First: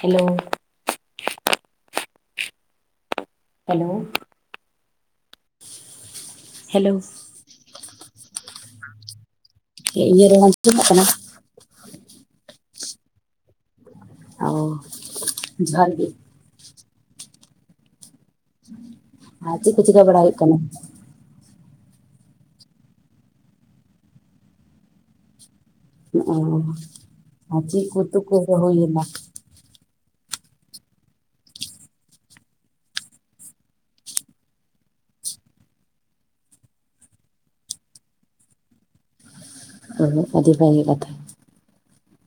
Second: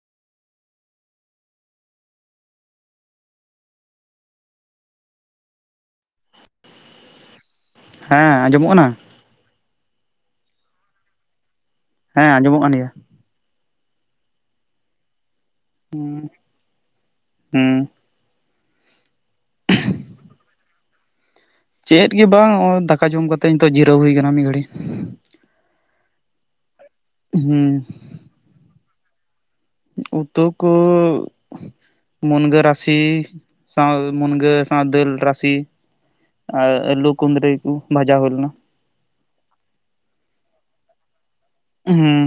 hello hello hello ᱦᱮᱸ ᱟᱸᱡᱚᱢᱚᱜ ᱠᱟᱱᱟ ᱤᱭᱟᱹ ᱤᱧᱟᱜ ᱨᱚᱲ ᱟᱹᱧᱡᱚᱢᱚᱜ ᱠᱟᱱᱟ ᱦᱮᱸ ᱟᱸᱡᱚᱢᱚᱜ ᱠᱟᱱ ᱜᱮᱭᱟ ᱚᱹ ᱡᱚᱦᱟᱨ ᱜᱮ ᱦᱩᱸ ᱦᱩᱸ ᱟᱨ ᱪᱮᱫ ᱠᱚ ᱪᱤᱠᱟᱹ ᱵᱟᱲᱟ ᱦᱩᱭᱩᱜ ᱠᱟᱱᱟ ᱪᱮᱫ ᱜᱮ ᱵᱟᱝ ᱱᱚᱜᱼᱚᱭ ᱫᱟᱠᱟ ᱡᱚᱢ ᱠᱟᱛᱮᱜ ᱱᱤᱛᱚᱜ ᱡᱤᱨᱟᱹᱣ ᱦᱩᱭ ᱠᱟᱱᱟ ᱢᱤᱫ ᱜᱷᱟᱹᱲᱤ ᱚᱹ ᱟᱨ ᱦᱩᱸ ᱪᱮᱫ ᱩᱛᱩ ᱠᱚ ᱦᱩᱭ ᱞᱮᱱᱟ ᱩᱛᱩ ᱠᱚ ᱢᱩᱱᱜᱟᱹ ᱨᱟᱥᱮ ᱥᱟᱶ ᱢᱩᱱᱜᱟᱹ ᱥᱟᱶ ᱫᱟᱹᱞ ᱨᱟᱥᱮ ᱟᱨ ᱟᱞᱩ ᱠᱩᱸᱫᱽᱨᱤ ᱠᱚ ᱵᱷᱟᱡᱟ ᱦᱩᱭ ᱞᱮᱱᱟ ᱚᱹ ᱟᱹᱰᱤ ᱵᱷᱟᱹᱜᱮ ᱠᱟᱛᱷᱟ ᱦᱩᱸ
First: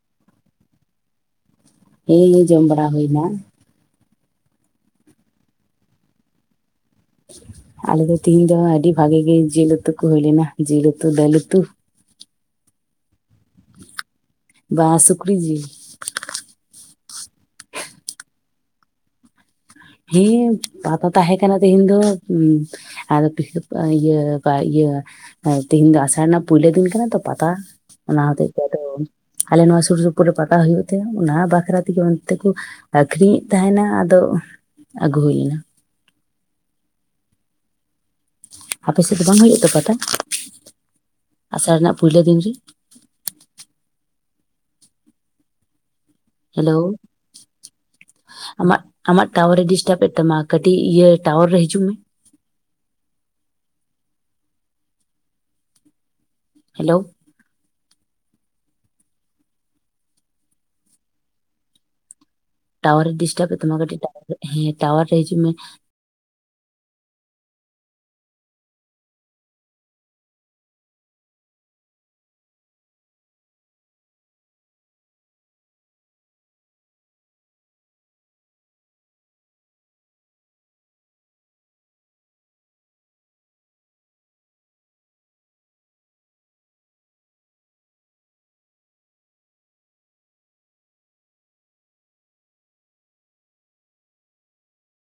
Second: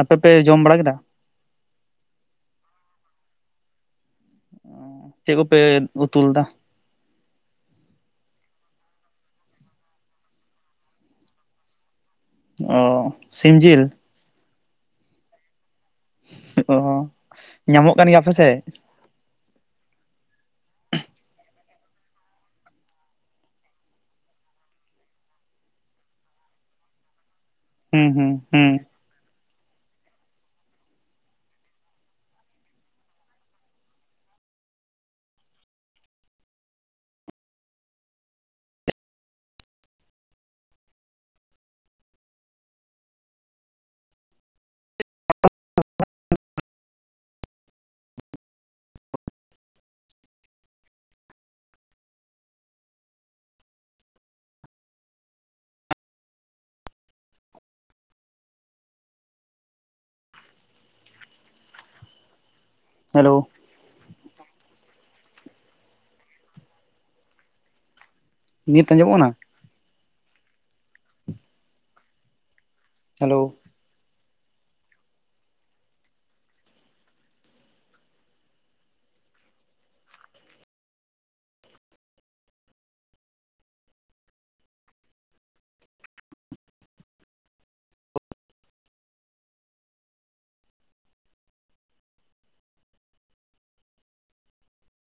ᱟᱯᱮ ᱯᱮ ᱡᱚᱢ ᱵᱟᱲᱟ ᱠᱮᱫᱟ ᱦᱮᱸ ᱡᱚᱢ ᱵᱟᱲᱟ ᱦᱩᱭᱮᱱᱟ ᱪᱮᱫ ᱠᱚᱯᱮ ᱩᱛᱩ ᱞᱮᱫᱟ ᱟᱞᱮ ᱫᱚ ᱛᱤᱦᱤᱧ ᱫᱚ ᱦᱟᱹᱜ ᱟᱰᱤ ᱵᱷᱟᱜᱮ ᱜᱮ ᱡᱤᱞ ᱩᱛᱩ ᱠᱚ ᱦᱩᱭ ᱞᱮᱱᱟ ᱡᱤᱞ ᱩᱛᱩ ᱫᱟᱹᱞ ᱩᱛᱩ ᱚ ᱥᱤᱢ ᱡᱤᱞ ᱵᱟᱝ ᱥᱩᱠᱨᱤ ᱡᱤᱞ ᱚ ᱧᱟᱢᱚᱜ ᱠᱟᱱ ᱜᱮᱭᱟ ᱟᱯᱮ ᱥᱮᱜ ᱛᱮᱦᱮᱱ ᱫᱚ ᱤᱭᱟᱹᱠᱟᱜ ᱤᱭᱟᱹ ᱛᱮᱦᱮᱱ ᱫᱚ ᱟᱥᱟᱲ ᱯᱩᱭ ᱞᱳᱫᱤᱧ ᱠᱟᱱᱟ ᱛᱚ ᱯᱟᱛᱟ ᱦᱩᱸ ᱚᱱᱟ ᱦᱩᱸ ᱦᱚᱛᱮᱜ ᱛᱮ ᱦᱩᱸ ᱟᱫᱚ ᱟᱞᱮ ᱱᱚᱣᱟ ᱥᱩᱨ ᱥᱩᱯᱩᱨ ᱨᱮ ᱯᱟᱛᱟ ᱦᱩᱭᱩᱜ ᱛᱮ ᱚᱱᱟ ᱵᱟᱠᱷᱨᱟ ᱛᱮᱜᱮ ᱚᱱᱛᱮ ᱠᱚ ᱟᱠᱷᱨᱤᱧᱮᱫ ᱛᱟᱦᱮᱱᱟ ᱟᱫᱚ ᱟᱹᱜᱩ ᱦᱩᱭ ᱞᱤᱱᱟᱹ ᱟᱯᱮ ᱥᱮᱫ ᱫᱚ ᱵᱟᱝ ᱦᱩᱭᱩᱜ ᱛᱮ ᱯᱟᱛᱟ ᱟᱥᱟᱲ ᱨᱮᱱᱟᱜ ᱯᱳᱭᱞᱳ ᱫᱤᱱ ᱨᱮ ᱦᱮᱞᱳ ᱟᱢᱟᱜ ᱟᱢᱟᱜ ᱴᱟᱣᱟᱨ ᱮ ᱰᱤᱥᱴᱟᱵ ᱮᱫ ᱛᱟᱢᱟ ᱠᱟᱹᱴᱤᱡ ᱤᱭᱟᱹ ᱴᱟᱣᱟᱨ ᱨᱮ ᱦᱤᱡᱩᱜ ᱢᱮ [inaudible] ᱦᱮᱞᱳ ᱴᱟᱣᱟᱨᱮ ᱦᱮᱞᱳ ᱰᱤᱥᱴᱟᱨᱵᱽ ᱮᱫ ᱛᱟᱢᱟ ᱠᱟᱹᱴᱤᱡ ᱦᱮᱸ ᱴᱟᱣᱟᱨ ᱨᱮ ᱦᱤᱡᱩᱜ ᱢᱮ ᱱᱤᱛ ᱟᱸᱡᱚᱢᱚᱜ ᱠᱟᱱᱟ ᱦᱮᱞᱳ